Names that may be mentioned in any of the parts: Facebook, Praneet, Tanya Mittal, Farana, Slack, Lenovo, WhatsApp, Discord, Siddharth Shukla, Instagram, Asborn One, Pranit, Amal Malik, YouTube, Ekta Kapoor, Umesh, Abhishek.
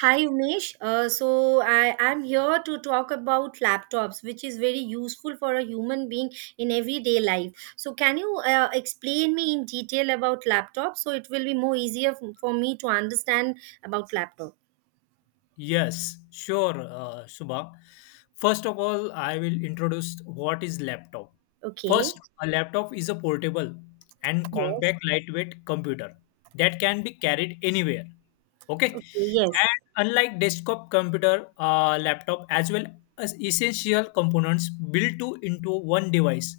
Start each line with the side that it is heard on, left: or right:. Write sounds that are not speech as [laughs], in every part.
right: Hi Umesh. So I am here to talk about laptops, which is very useful for a human being in everyday life. So can you explain me in detail about laptops? So it will be more easier for me to understand about laptop.
left: Yes, sure, Subha. First of all, I will introduce what is laptop. First,
right: Okay.
left: a laptop is a portable and
right: Yes.
left: compact lightweight computer that can be carried anywhere. Okay?
right: Okay. Yes.
left: And unlike desktop computer, laptop as well as essential components built to into one device,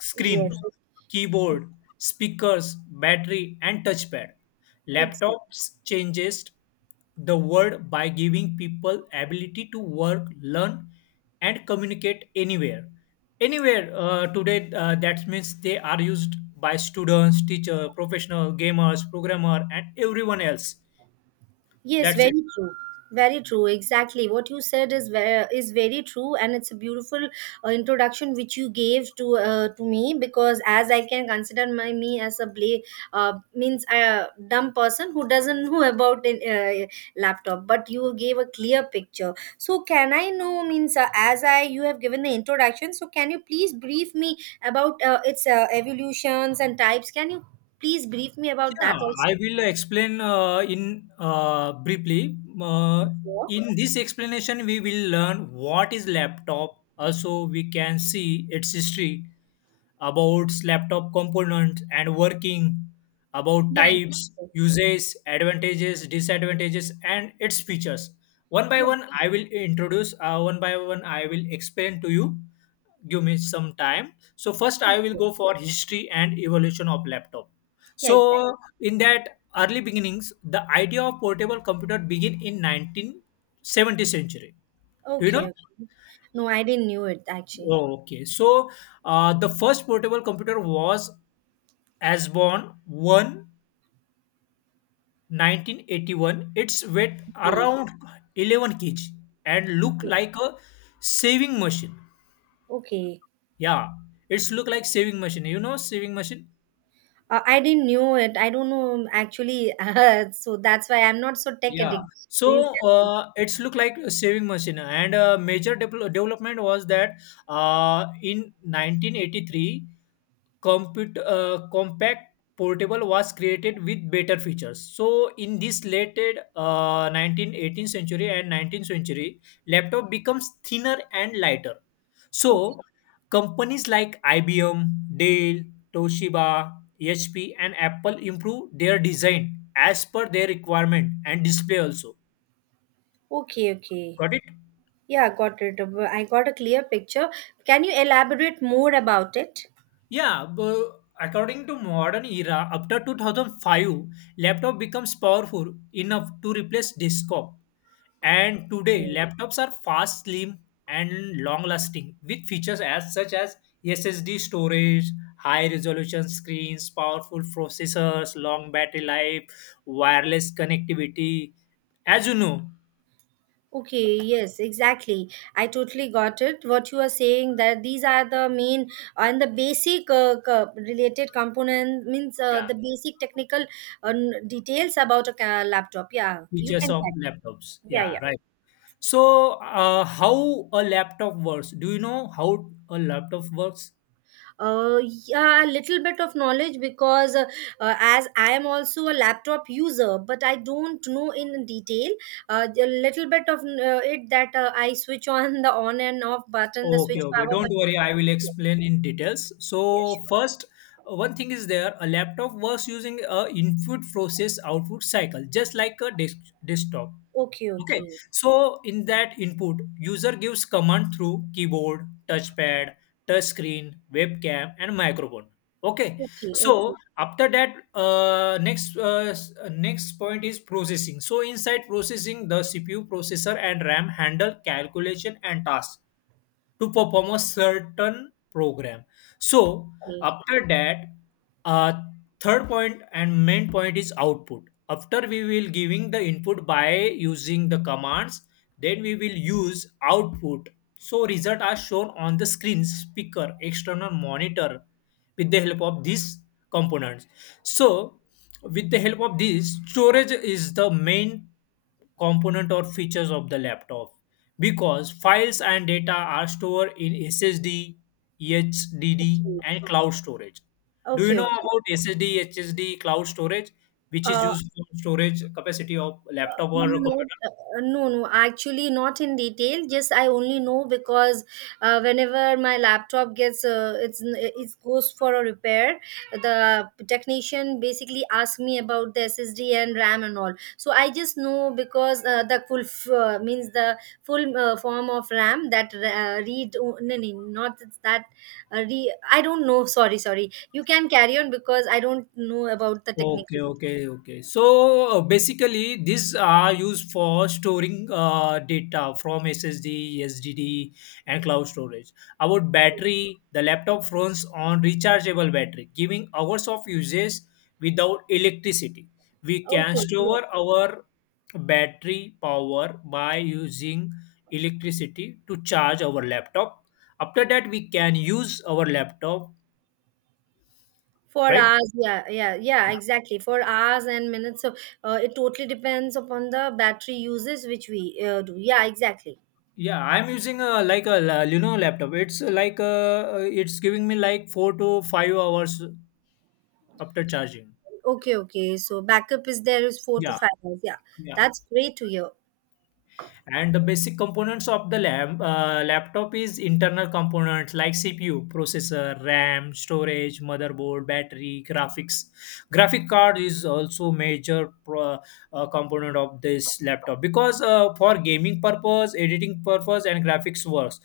left: screen,
right: Yes.
left: keyboard, speakers, battery and touchpad.
right: Exactly.
left: Laptops changes the world by giving people ability to work, learn, and communicate anywhere. Anywhere today, that means they are used by students, teacher, professional, gamers, programmer, and everyone else.
right: Yes,
left: That's it.
right: very true. Very true. Exactly. What you said is very true, and it's a beautiful introduction which you gave to me because as I can consider my me as a play means a dumb person who doesn't [laughs] know about an laptop, but you gave a clear picture. So can I know means as I you have given the introduction, so can you please brief me about its evolutions and types? Can you please brief me about that
left: Yeah,
right: also?
left: I will explain in briefly.
right: Sure.
left: In this explanation, we will learn what is laptop. Also, we can see its history about laptop components and working, about types, uses, advantages, disadvantages, and its features. One by
right: Yeah.
left: one, I will introduce, one by one, I will explain to you. Give me some time. So, first, I will
right: Okay.
left: go for history and evolution of laptop.
right: Yeah, exactly.
left: So, in that early beginnings, the idea of portable computer began in 1970 century. Do you
right: Okay,
left: know?
right: okay. No, I didn't knew it actually.
left: Oh, okay. So, the first portable computer was Asborn One, 1981. Its weight
right: Okay.
left: around 11 kg and look like a saving machine.
right: Okay.
left: Yeah, it's look like saving machine. You know saving machine?
right: I didn't knew it. I don't know actually. [laughs] So that's why I'm not so tech
left: Yeah.
right: addict. So you
left: So
right: can.
left: it's look like a saving machine, and major development was that in 1983, compute compact portable was created with better features. So in this late 19th 18th century and 19th century, laptop becomes thinner and lighter.
right: Okay.
left: So companies like ibm, dell, toshiba, hp, and apple improve their design as per their requirement, and display also.
right: Okay. Okay.
left: Got it?
right: Yeah, got it. I got a clear picture. Can you elaborate more about it?
left: Yeah, according to modern era, after 2005, laptop becomes powerful enough to replace desktop. And today, laptops are fast, slim, and long-lasting, with features as such as SSD storage, high-resolution screens, powerful processors, long battery life, wireless connectivity. As you know,
right: Okay, yes, exactly. I totally got it. What you are saying that these are the main and the basic related component means
left: yeah,
right: the basic technical uh, details about a laptop. Yeah, you
left: features
right: can.
left: of laptops.
right: Yeah,
left: Yeah,
right: yeah.
left: right. So, how a laptop works? Do you know how a laptop works?
right: Uh, yeah, a little bit of knowledge because as I am also a laptop user, but I don't know in detail. A little bit of it that I switch on the on and off button, the
left: Okay,
right: switch
left: okay.
right: power
left: Don't
right: button.
left: worry, I will
right: Yeah,
left: explain in details.
right: yeah,
left: So
right: sure.
left: first, one thing is there, a laptop was using a input process output cycle, just like a desktop.
right: Okay,
left: Okay,
right: okay.
left: so in that input, user gives command through keyboard, touchpad, touchscreen, webcam, and microphone. Okay,
right: Okay,
left: so
right: okay,
left: after that, next point is processing. So inside processing, the CPU processor and RAM handle calculation and tasks to perform a certain program. So
right: okay,
left: after that, uh, third point and main point is output. After we will giving the input by using the commands, then we will use output. So result are shown on the screen, speaker, external monitor with the help of these components. So with the help of this, storage is the main component or features of the laptop because files and data are stored in SSD, HDD,
right: okay,
left: and cloud storage. Do you
right: okay,
left: know
right: okay.
left: about SSD, HSD, cloud storage, which is
right: Uh,
left: used for storage capacity of laptop or
right: Not,
left: computer?
right: no, no, actually not in detail. Just I only know because whenever my laptop gets it goes for a repair, the technician basically asks me about the SSD and RAM and all. So I just know because the full means the full form of RAM that read no, no, not that re I don't know. Sorry, sorry. You can carry on because I don't know about the technical
left: Okay,
right: detail.
left: okay, okay. So basically, these are used for storing data from SSD, SDD, and cloud storage. About battery, the laptop runs on rechargeable battery, giving hours of usage without electricity. We can
right: Okay. Yes.
left: store our battery power by using electricity to charge our laptop. After that, we can use our laptop,
right: For
left: right?
right: hours, yeah, yeah, yeah, exactly. For hours and minutes. So it totally depends upon the battery uses which we do. Yeah, exactly.
left: Yeah, I'm using a Lenovo laptop. It's giving me like 4 to 5 hours after charging.
right: Okay, okay. So backup is there is four to
left: Yeah,
right: five hours. Yeah,
left: yeah.
right: that's great to hear.
left: And the basic components of the laptop is internal components like CPU, processor, RAM, storage, motherboard, battery, graphics. Graphic card is also major component of this laptop because for gaming purpose, editing purpose, and graphics works.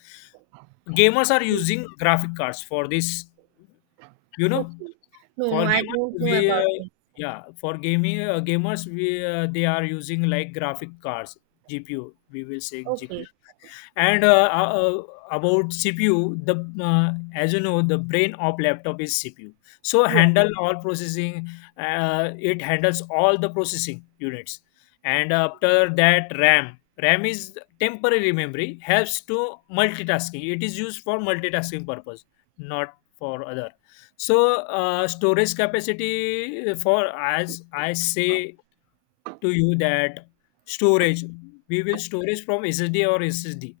left: Gamers are using graphic cards for this, you know.
right: Okay. No, no,
left: For
right: I
left: gamers,
right: don't know
left: we
right: about this.
left: yeah, for gaming gamers, we they are using like graphic cards, GPU. We will say GPU.
right: Okay.
left: And about cpu, the as you know, the brain of laptop is cpu, so
right: Yeah.
left: handle all processing. It handles all the processing units. And after that, RAM is temporary memory, helps to multitasking. It is used for multitasking purpose, not for other. So storage capacity, for as I say to you that storage, we will storage from ssd or ssd.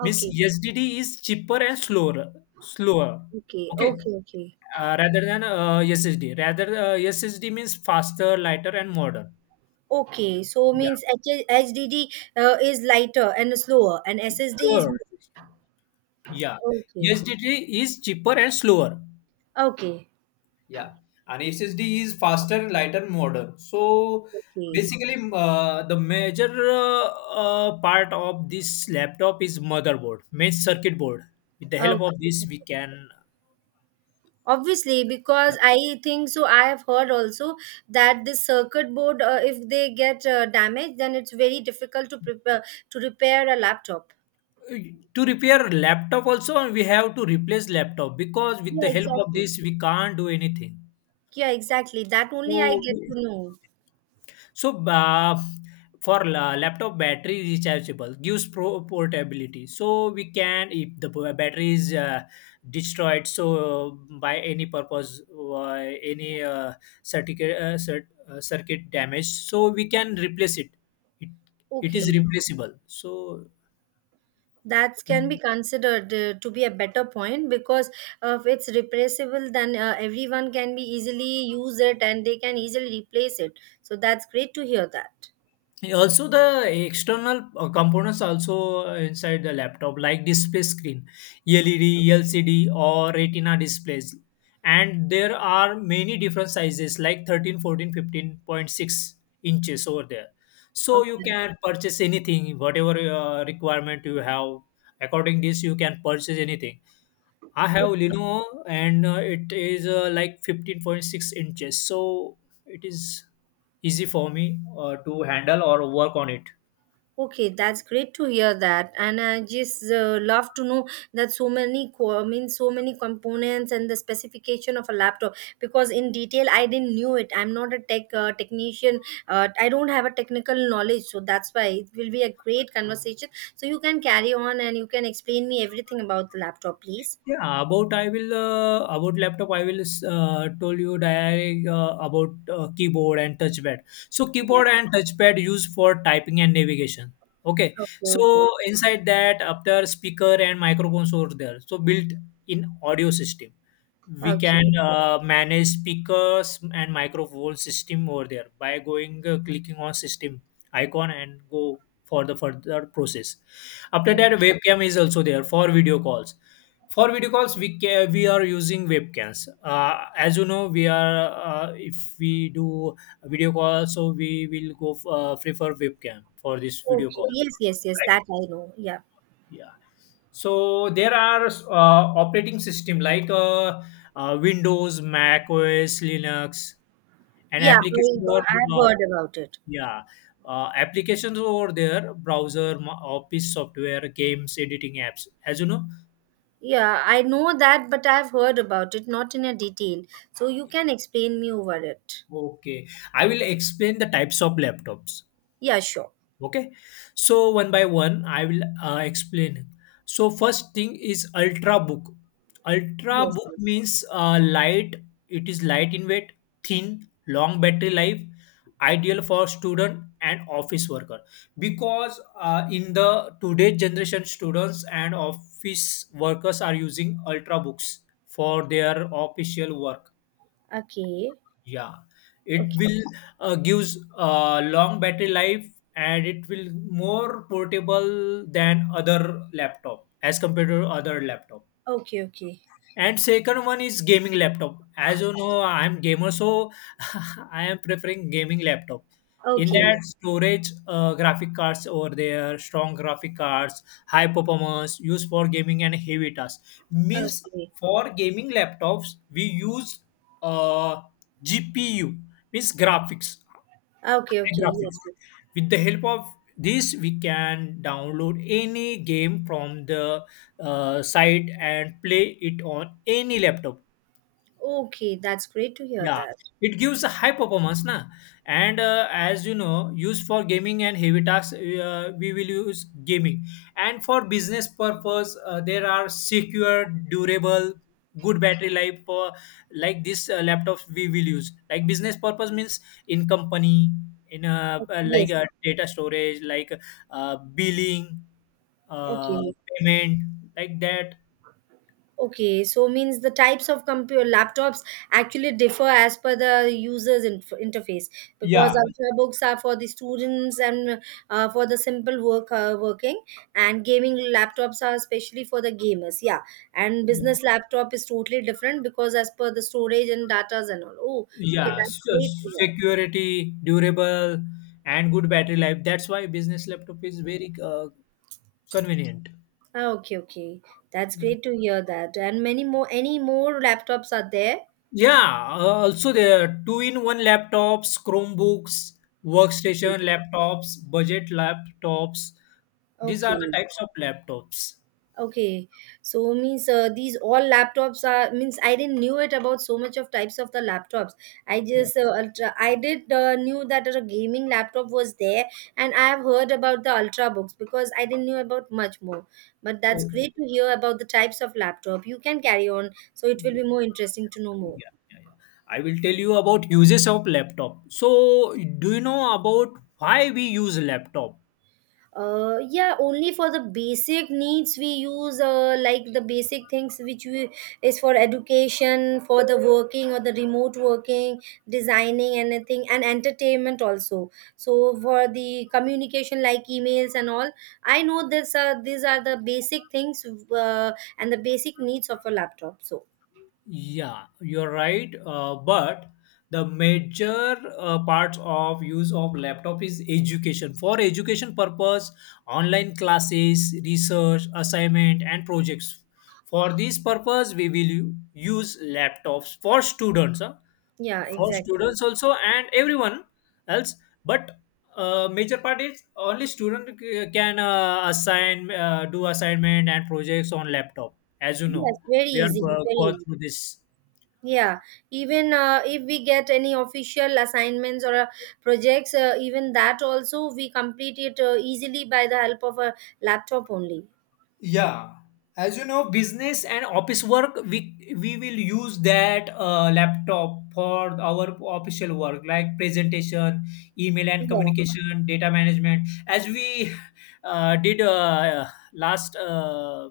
left: Means SDD is cheaper and slower.
right: Okay.
left: Okay,
right: Okay. Okay.
left: rather than SSD. Rather, SSD means faster, lighter, and modern.
right: Okay. So
left: Yeah,
right: means HDD is lighter and slower, and SSD is.
left: sure. Yeah,
right: Okay.
left: SSD is cheaper and slower.
right: Okay.
left: Yeah, and SSD is faster, lighter, modern. So
right: Okay.
left: basically, the major part of this laptop is motherboard, main circuit board. With the help of
right: Okay.
left: this, we can.
right: Obviously because I think so I have heard also that this circuit board if they get damaged, then it's very difficult to prepare to repair a laptop.
left: To repair laptop, also we have to replace laptop because with
right: Yeah,
left: the help of
right: exactly.
left: this, we can't do anything.
right: Yeah, exactly, that only I
left: So
right: get to know.
left: so for laptop, battery rechargeable gives portability. So we can, if the battery is destroyed so by any purpose, any circuit damage, so we can replace it, it is
right: Okay,
left: replaceable. So
right: that can be considered to be a better point because if it's replaceable, then everyone can be easily use it and they can easily replace it, so that's great to hear that.
left: also, the external components also inside the laptop, like display screen, LED, LCD, or Retina displays. And there are many different sizes like 13, 14, 15.6 inches over there. So you
right: Okay.
left: can purchase anything, whatever requirement you have. According this, you can purchase anything. I have Lenovo, and it is like 15.6 inches, so it is easy for me to handle or work on it.
right: Okay, that's great to hear that, and I just love to know that so many I mean so many components and the specification of a laptop because in detail I didn't knew it. I'm not a tech technician. I don't have a technical knowledge, so that's why it will be a great conversation. So you can carry on and you can explain me everything about the laptop, please.
left: Yeah, about laptop, I will tell you direct about keyboard and touchpad. So
right: Yeah.
left: keyboard and touchpad used for typing and navigation. Okay,
right: Okay. Okay.
left: so inside that, after speaker and microphones over there, so built in audio system. We
right: Okay.
left: can manage speakers and microphone system over there by going clicking on system icon and go for the further process. After that, webcam is also there for video calls. For video calls, we are using webcams, as you know. We are If we do a video call, so we will prefer webcam for this video
right: Okay.
left: call,
right: Yes. Yes. Yes. That
left: right?
right: I know. Yeah.
left: Yeah. So there are operating system like Windows, Mac OS, Linux, and
right: Yeah.
left: applications, or
right: I've heard about it.
left: yeah, applications over there, browser, office software, games, editing apps. As you know,
right: Yeah, I know that, but I've heard about it, not in a detail. So you can explain me over it.
left: okay, I will explain the types of laptops.
right: Yeah, sure.
left: Okay, so one by one, I will explain. So first thing is ultra book. Ultra
right: Yes,
left: book
right: yes.
left: means light. It is light in weight, thin, long battery life, ideal for student and office worker. Because in the today generation, students and office workers are using ultra books for their official work.
right: Okay.
left: Yeah, it
right: Okay.
left: will gives a long battery life, and it will more portable than other laptop as compared to other laptop.
right: Okay, okay.
left: And second one is gaming laptop. As you know, I'm gamer, so [laughs] I am preferring gaming laptop. In
right: Okay.
left: that storage, graphic cards over there, strong graphic cards, high performance, used for gaming and heavy tasks. Means
right: Okay.
left: for gaming laptops, we use uh, GPU, means graphics.
right: Okay,
left: High
right: okay.
left: graphics.
right: Yes, yes.
left: With the help of this, we can download any game from the site and play it on any laptop.
right: Okay, that's great to hear
left: Yeah,
right: that.
left: it gives a high performance, na. And as you know, used for gaming and heavy tasks, we will use gaming. And for business purpose, there are secure, durable, good battery life for like this laptops we will use. Like business purpose means in company, in
right: Okay,
left: like
right: yes, yes.
left: data storage, like billing, uh,
right: Okay.
left: payment, like that.
right: Okay, so means the types of computer laptops actually differ as per the user's interface because
left: Yeah.
right: ultrabooks are for the students and for the simple work working, and gaming laptops are especially for the gamers. Yeah, and
left: Yeah.
right: business laptop is totally different because as per the storage and datas and all. Oh, okay,
left: Yeah,
right: that's great to hear.
left: security, durable, and good battery life. That's why business laptop is very convenient.
right: Ah, okay, okay, that's
left: Yeah.
right: great to hear that. And many more, any more laptops are there?
left: Yeah, also there are two-in-one laptops, Chromebooks, workstation
right: Okay.
left: laptops, budget laptops. These are the
right: Okay.
left: types of laptops.
right: Okay, so means these all laptops are means I didn't knew it about so much of types of the laptops. I
left: Yeah.
right: just ultra, I did knew that a gaming laptop was there, and I have heard about the ultrabooks because I didn't knew about much more. But that's great to
left: Okay.
right: hear about the types of laptop. You can carry on, so it will
left: Yeah,
right: be more interesting to know more.
left: yeah, yeah, yeah. I will tell you about uses of laptop. So, do you know about why we use laptop?
right: Yeah, only for the basic needs we use like the basic things which we is for education, for the working or the remote working, designing anything, and entertainment also. So for the communication like emails and all, I know this, these are the basic things, uh, and the basic needs of a laptop. So
left: Yeah, you're right. But the major parts of use of laptop is education. For education purpose, online classes, research, assignment, and projects. For this purpose, we will use laptops for students, huh?
right: yeah,
left: For
right: exactly.
left: students also, and everyone else. But major part is only student can do assignment and projects on laptop. As you know,
right: Yes, very
left: we are
right: easy, very
left: going
right: easy.
left: through this.
right: Yeah, even if we get any official assignments or projects, even that also we complete it easily by the help of a laptop only.
left: Yeah, as you know, business and office work, we will use that laptop for our official work, like presentation, email and
right: Yeah,
left: communication, data management. As we [laughs] did last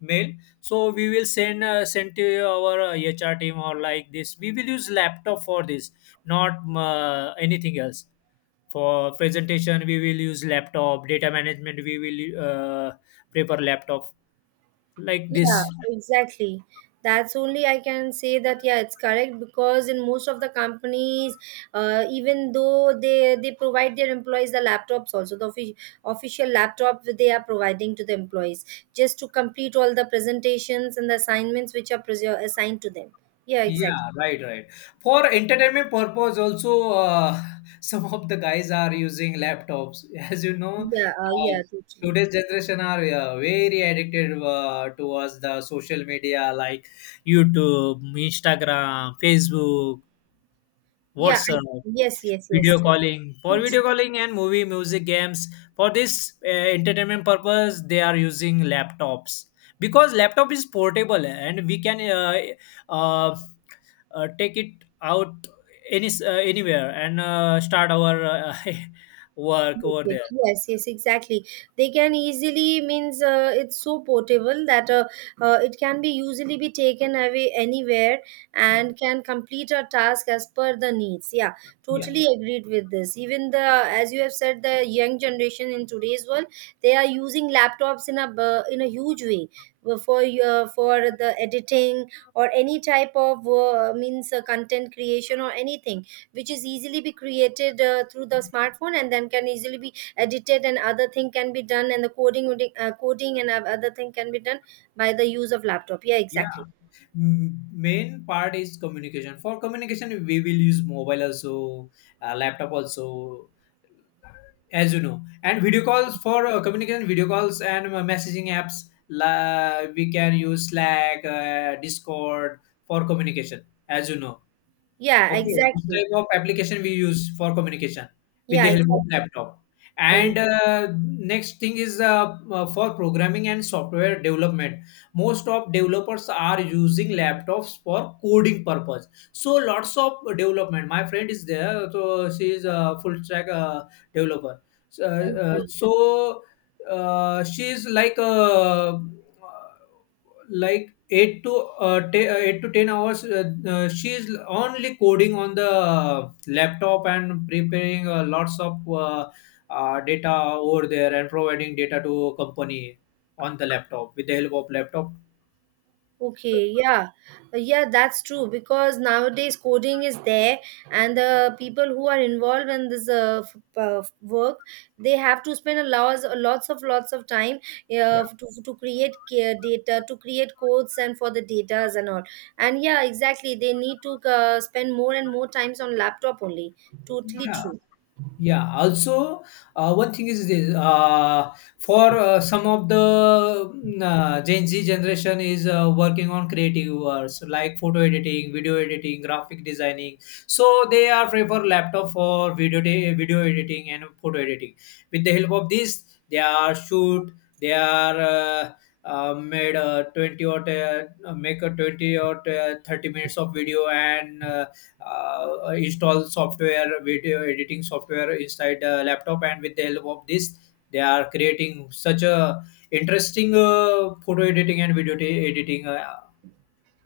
left: mail, so we will send to our HR team or like this. We will use laptop for this, not anything else. For presentation, we will use laptop. Data management, we will uh, prepare laptop, like
right: yeah,
left: this.
right: exactly. That's only I can say that yeah, it's correct because in most of the companies, even though they provide their employees the laptops, also the official laptop they are providing to the employees just to complete all the presentations and the assignments which are assigned to them. Yeah, exactly.
left: Yeah, right, right. For entertainment purpose, also uh, [laughs] some of the guys are using laptops. [laughs] As you know,
right: Yeah,
left: uh,
right: yeah, totally.
left: today's generation are very addicted towards the social media like YouTube, Instagram, Facebook,
right: Yeah,
left: WhatsApp.
right: yes, yes, yes,
left: Video
right: too,
left: calling. For video
right: too.
left: calling and movie, music, games, for this entertainment purpose, they are using laptops because laptop is portable and we can uh, take it out anywhere and start our [laughs] work over
right: Muted.
left: there.
right: Yes, yes, exactly. They can easily means it's so portable that it can be easily be taken away anywhere
left: Yeah,
right: and can complete a task as per the needs. Yeah,
left: yeah,
right: totally agreed with this. Even the as you have said, the young generation in today's world, they are using laptops in a in a huge way for the editing or any type of means content creation or anything which is easily be created through the smartphone and then can easily be edited and other thing can be done, and the coding would coding and other thing can be done by the use of laptop. Yeah,
left: yeah.
right: exactly.
left: Main part is communication. For communication, we will use mobile also, laptop also, as you know. And video calls for communication video calls and messaging apps, la we can use Slack, Discord for communication, as you know.
right: Yeah,
left: Okay, this
right: exactly.
left: type of application we use for communication with
right: Yeah,
left: the help
right: exactly.
left: of laptop.
right: Very-
left: And next thing is for programming and software development. Most of developers are using laptops for coding purpose. So lots of development. My friend is there, so she is a full stack developer. So,
right: thank
left: uh,
right: you.
left: so uh, she is like 8 to 10 hours, she is only coding on the laptop and preparing lots of data over there and providing data to company on the laptop with the help of laptop,
right: Okay, yeah. Yeah, that's true because nowadays coding is there, and the people who are involved in this work, they have to spend a lots of time to create data, to create codes, and for the datas and all. And yeah, exactly, they need to spend more and more times on laptop only. Totally
left: yeah.
right: true.
left: Yeah. Also, one thing is this: for some of the Gen Z generation is working on creative works like photo editing, video editing, graphic designing. So they are prefer laptop for video editing and photo editing. With the help of this, they are shoot. They are made twenty or make a 20 or 30 minutes of video. And install software, video editing software inside the laptop, and with the help of this, they are creating such a interesting photo editing and video editing.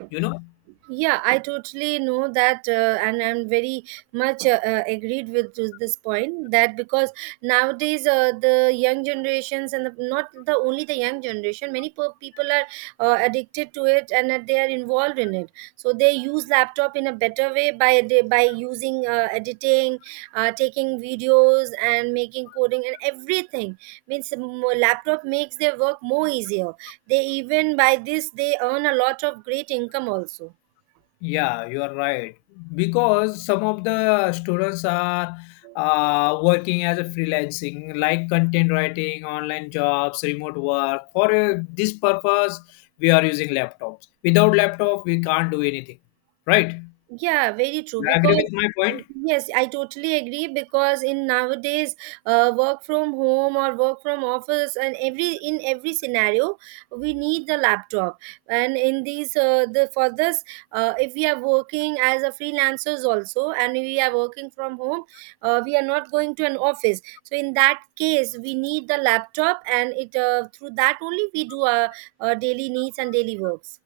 left: you know,
right: Yeah, I totally know that, and I'm very much agreed with to this point that because nowadays the young generations and not the only the young generation, many people are addicted to it and that they are involved in it. So they use laptop in a better way by using editing, taking videos, and making coding and everything. Means laptop makes their work more easier. They even by this they earn a lot of great income also.
left: yeah, you are right because some of the students are working as a freelancing, like content writing, online jobs, remote work. For this purpose, we are using laptops. Without laptop, we can't do anything. Right?
right: Yeah, very true.
left: You agree
right: Because
left: with my point?
right: yes, I totally agree. Because in nowadays, work from home or work from office, and every scenario, we need the laptop. And in these, the for this, if we are working as a freelancers also, and we are working from home, we are not going to an office. So in that case, we need the laptop, and it through that only we do our daily needs and daily works.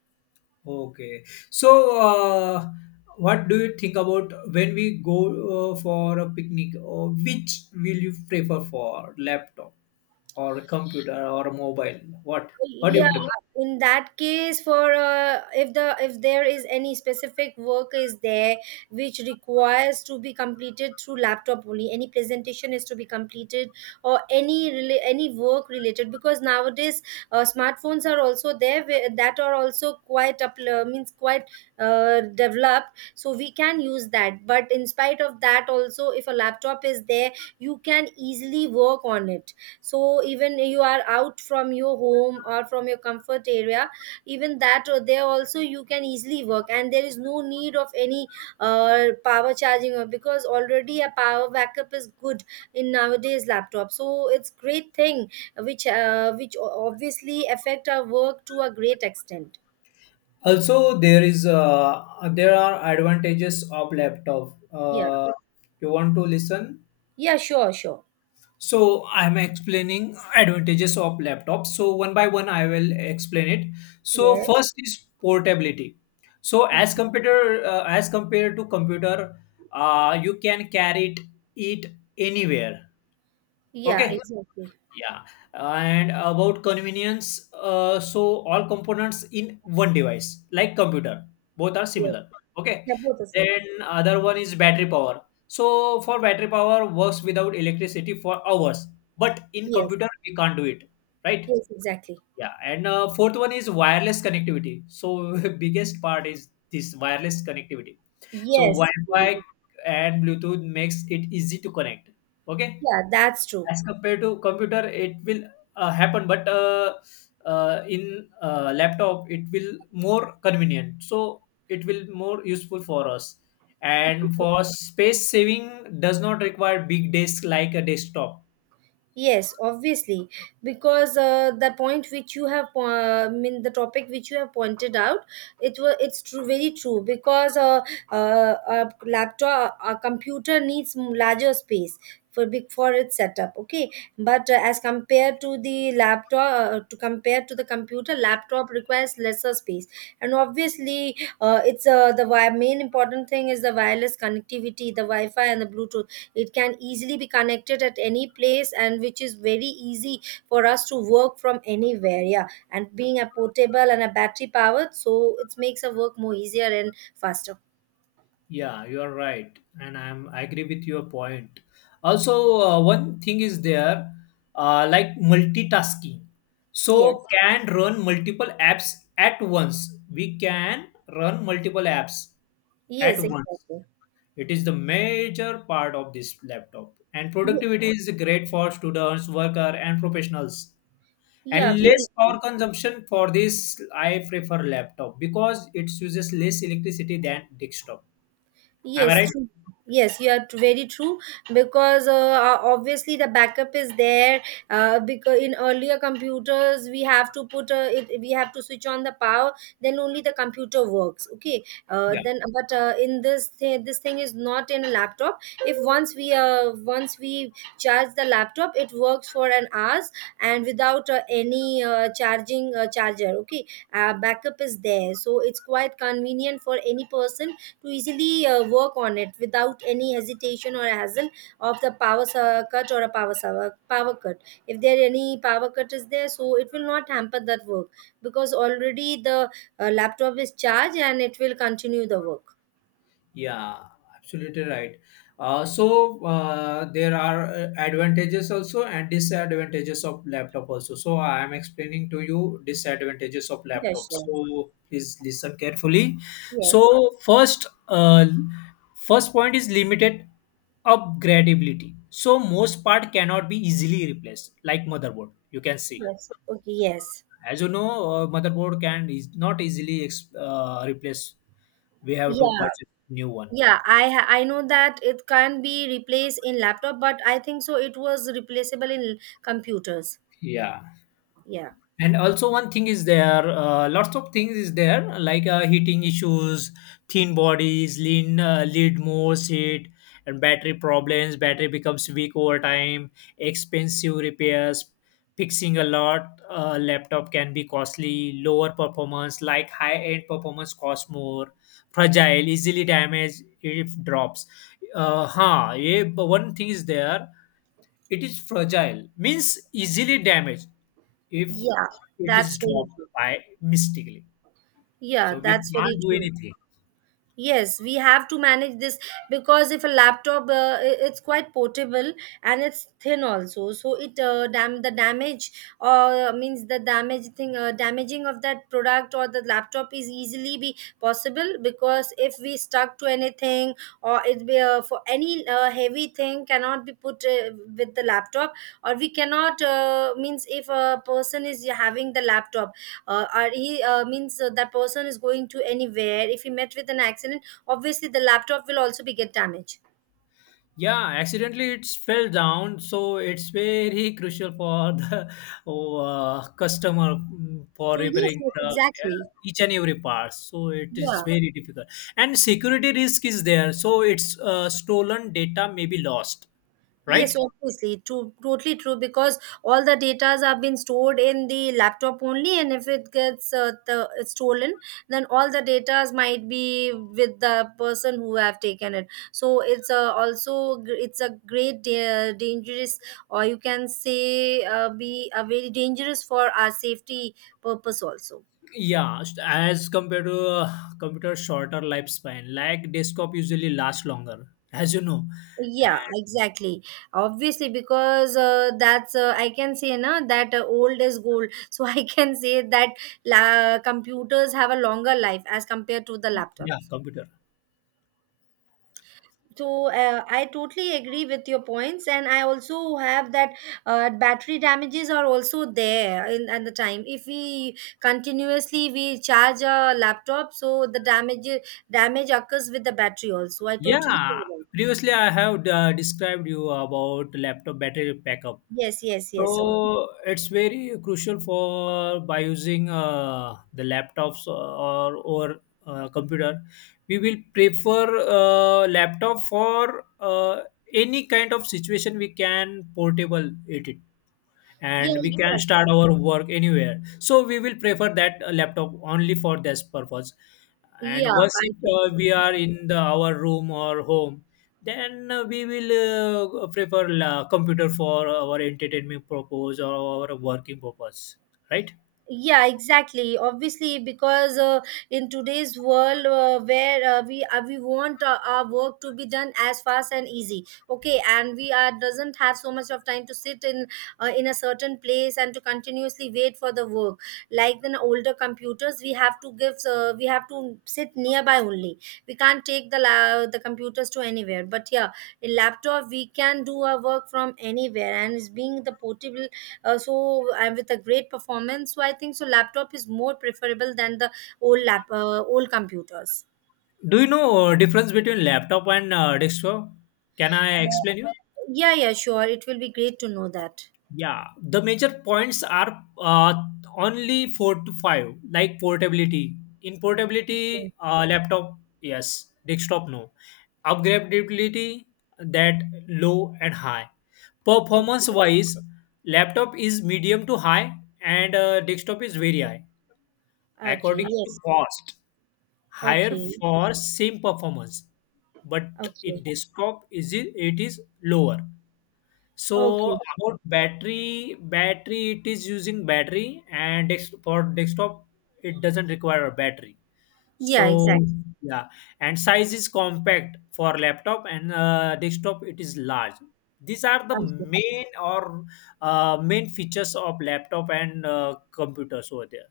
left: Okay. So, what do you think about when we go for a picnic? Or which will you prefer for laptop or computer or mobile? What do
right: Yeah,
left: you prefer?
right: in that case, for if the if there is any specific work is there which requires to be completed through laptop only, any presentation is to be completed or any any work related because nowadays smartphones are also there that are also quite up means quite developed, so we can use that. But in spite of that, also if a laptop is there, you can easily work on it, so even you are out from your home or from your comfort area, even that, there also you can easily work, and there is no need of any power charging, or because already a power backup is good in nowadays laptop, so it's great thing which obviously affect our work to a great extent.
left: Also, there is There are advantages of laptop.
right: Yeah
left: You want to listen?
right: yeah. Sure.
left: So I'm explaining advantages of laptops. So one by one, I will explain it. So
right: Yes.
left: first is portability. So as compared to computer, you can carry it anywhere.
right: Yeah,
left: Okay,
right: exactly.
left: yeah, and about convenience, so all components in one device, like computer, both are
right: Yes.
left: similar. Okay,
right: Yeah, both of them.
left: then other one is battery power. So for battery power works without electricity for hours, but in
right: Yes.
left: computer we can't do it, right?
right: Yes, exactly.
left: Yeah, and fourth one is wireless connectivity. So [laughs] biggest part is this wireless connectivity. So
right: Yes.
left: Wi-Fi and Bluetooth makes it easy to connect. Okay,
right: Yeah, that's true.
left: as compared to computer it will happen, but in laptop it will more convenient, so it will more useful for us, and for space saving does not require big disk like a desktop.
right: Yes, obviously, because the point which you have, I mean, the topic which you have pointed out, it's true, very true. Because a laptop, a computer needs larger space for big for its setup. Okay, but as compared to the laptop, to compare to the computer, laptop requires lesser space, and obviously, it's the main important thing is the wireless connectivity, the Wi-Fi, and the Bluetooth. It can easily be connected at any place, and which is very easy for us to work from anywhere. Yeah, and being a portable and a battery powered, so it makes our work more easier and faster.
left: Yeah, you are right, and I agree with your point. Also, one thing is there, like multitasking. So
right: Yes.
left: can run multiple apps at once. We can run multiple apps at
right: Yes,
left: once.
right: exactly.
left: It is the major part of this laptop, and
right: Ye-
left: productivity is great for students, worker, and professionals.
right: yeah,
left: And less
right: very.
left: power consumption for this, I prefer laptop because it uses less electricity than desktop. Am I
right: Yes,
left: right?
right: true. Yes, you are very true. Because obviously the backup is there. Because in earlier computers we have to put it, we have to switch on the power, then only the computer works. Okay,
left: Yeah.
right: then but in this this thing is not in a laptop. If once we charge the laptop, it works for an hours and without any charging charger. Okay, backup is there, so it's quite convenient for any person to easily work on it without any hesitation or hassle of the power su- cut or a power su- power cut. If there any power cut is there, so it will not hamper that work, because already the laptop is charged and it will continue the work.
left: Yeah, absolutely right. There are advantages also and disadvantages of laptop also. So I am explaining to you disadvantages of
right: Yeah,
left: laptop.
right: sure.
left: So please listen carefully.
right: Yes.
left: So first point is limited upgradability. So most part cannot be easily replaced, like motherboard. You can see,
right: Yes. Okay. Yes.
left: as you know, motherboard can is not easily replace. We have to
right: Yeah.
left: purchase new one,
right: Yeah, I know that it can't be replaced in laptop, but I think so it was replaceable in computers.
left: yeah.
right: Yeah.
left: And also one thing is there, lots of things is there, like heating issues, thin bodies lean lead more seat, and battery problems, battery becomes weak over time, expensive repairs, fixing a lot laptop can be costly, lower performance like high end performance cost more, fragile, easily damaged if drops. Uh huh, yeah, but one thing is there, it is fragile, means easily damaged if
right: Yeah,
left: it is
right: that's very
left: dropped
right: true.
left: by mistakenly.
right: Yeah,
left: So we
right: that's very
left: can't do
right: true.
left: anything.
right: Yes, we have to manage this because if a laptop, it's quite portable and it's thin also. So it dam the damage means the damage thing damaging of that product or the laptop is easily be possible, because if we stuck to anything or it be for any heavy thing cannot be put with the laptop, or we cannot means if a person is having the laptop, or he means that person is going to anywhere, if he met with an accident, obviously the laptop will also be get damaged.
left: Yeah, accidentally it fell down, so it's very crucial for the [laughs] customer, for
right: So yes.
left: repairing
right: Yes,
left: the,
right: exactly.
left: each and every part. So it is
right: Yeah.
left: very difficult, and security risk is there. So it's stolen data may be lost,
right: Yes,
left: right?
right: obviously, true, totally true. Because all the datas have been stored in the laptop only, and if it gets stolen, then all the datas might be with the person who have taken it. So it's a also it's a great dangerous, or you can say, be a very dangerous for our safety purpose also.
left: Yeah, as compared to computer, shorter lifespan, like desktop usually lasts longer, [laughs] as you know. And
right: Yeah, exactly. Obviously, because that's I can say na that old is gold. [laughs] So I can say that computers have a longer life as compared to the
left: yeah,
right: laptops.
left: computer.
right: So I totally agree with your points, and I also have that battery damages are also there in at the time. If we continuously we charge a laptop, so the damage occurs with the battery also. I totally
left: Yeah,
right: agree.
left: previously I have described you about laptop battery backup.
right: Yes, yes, yes.
left: So it's very crucial for by using the laptops or computer. We will prefer laptop for any kind of situation, we can portable it,
right: Yeah,
left: and we can start
right: exactly.
left: our work anywhere. So we will prefer that laptop only for this purpose.
right: Yeah,
left: And once
right: I
left: it,
right: totally.
left: we are in the, our room or home, then we will prefer computer for our entertainment purpose or our working purpose, right?
right: Yeah, exactly. Obviously, because in today's world, where we want our work to be done as fast and easy, okay, and we are doesn't have so much of time to sit in a certain place and to continuously wait for the work. Like in older computers, we have to give we have to sit nearby only. We can't take the the computers to anywhere. But yeah, in laptop we can do our work from anywhere, and it's being the portable, so and with a great performance. So I think so laptop is more preferable than the old computers.
left: Do you know difference between laptop and desktop? Can I
right: Uh,
left: explain you?
right: yeah. Sure, it will be great to know that.
left: Yeah, the major points are only four to five, like portability. In
right: Okay.
left: portability, laptop, yes. Desktop, no. Upgradability, that low and high. Performance
right: Okay.
left: wise, laptop is medium to high, and desktop is very high.
right: Okay.
left: According to
right: Yes.
left: cost, higher
right: Okay.
left: for same performance, but in
right: Okay.
left: desktop, is it it is lower. So
right: Okay.
left: about battery, battery it is using battery, and for desktop it doesn't require a battery.
right: Yeah,
left: So
right: exactly.
left: yeah, and size is compact for laptop, and desktop it is large. These are the
right: Okay.
left: main features of laptop and computers over there.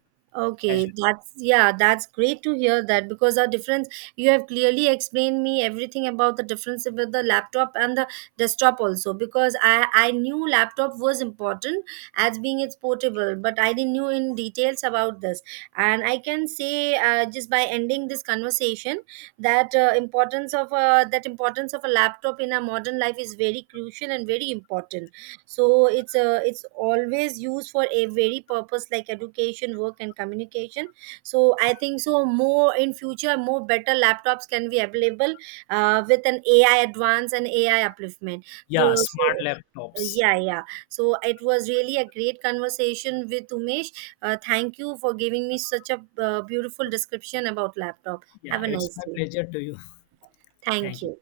left: As you,
right: Okay, that's, yeah, that's great to hear that, because our difference, you have clearly explained me everything about the difference with the laptop and the desktop also. Because I knew laptop was important as being it's portable, but I didn't knew in details about this. And I can say, just by ending this conversation, that importance of that importance of a laptop in our modern life is very crucial and very important. So it's, it's always used for a very purpose like education, work and communication. So I think so more in future more better laptops can be available, with an AI advance and AI upliftment.
left: yeah,
right: So
left: smart laptops.
right: yeah. Yeah, so it was really a great conversation with Umesh. Thank you for giving me such a beautiful description about laptop. Have
left: Yeah,
right: a
left: it's
right: nice
left: my
right: day.
left: pleasure to you. [laughs]
right: Thank
left: Thank you.
right: you.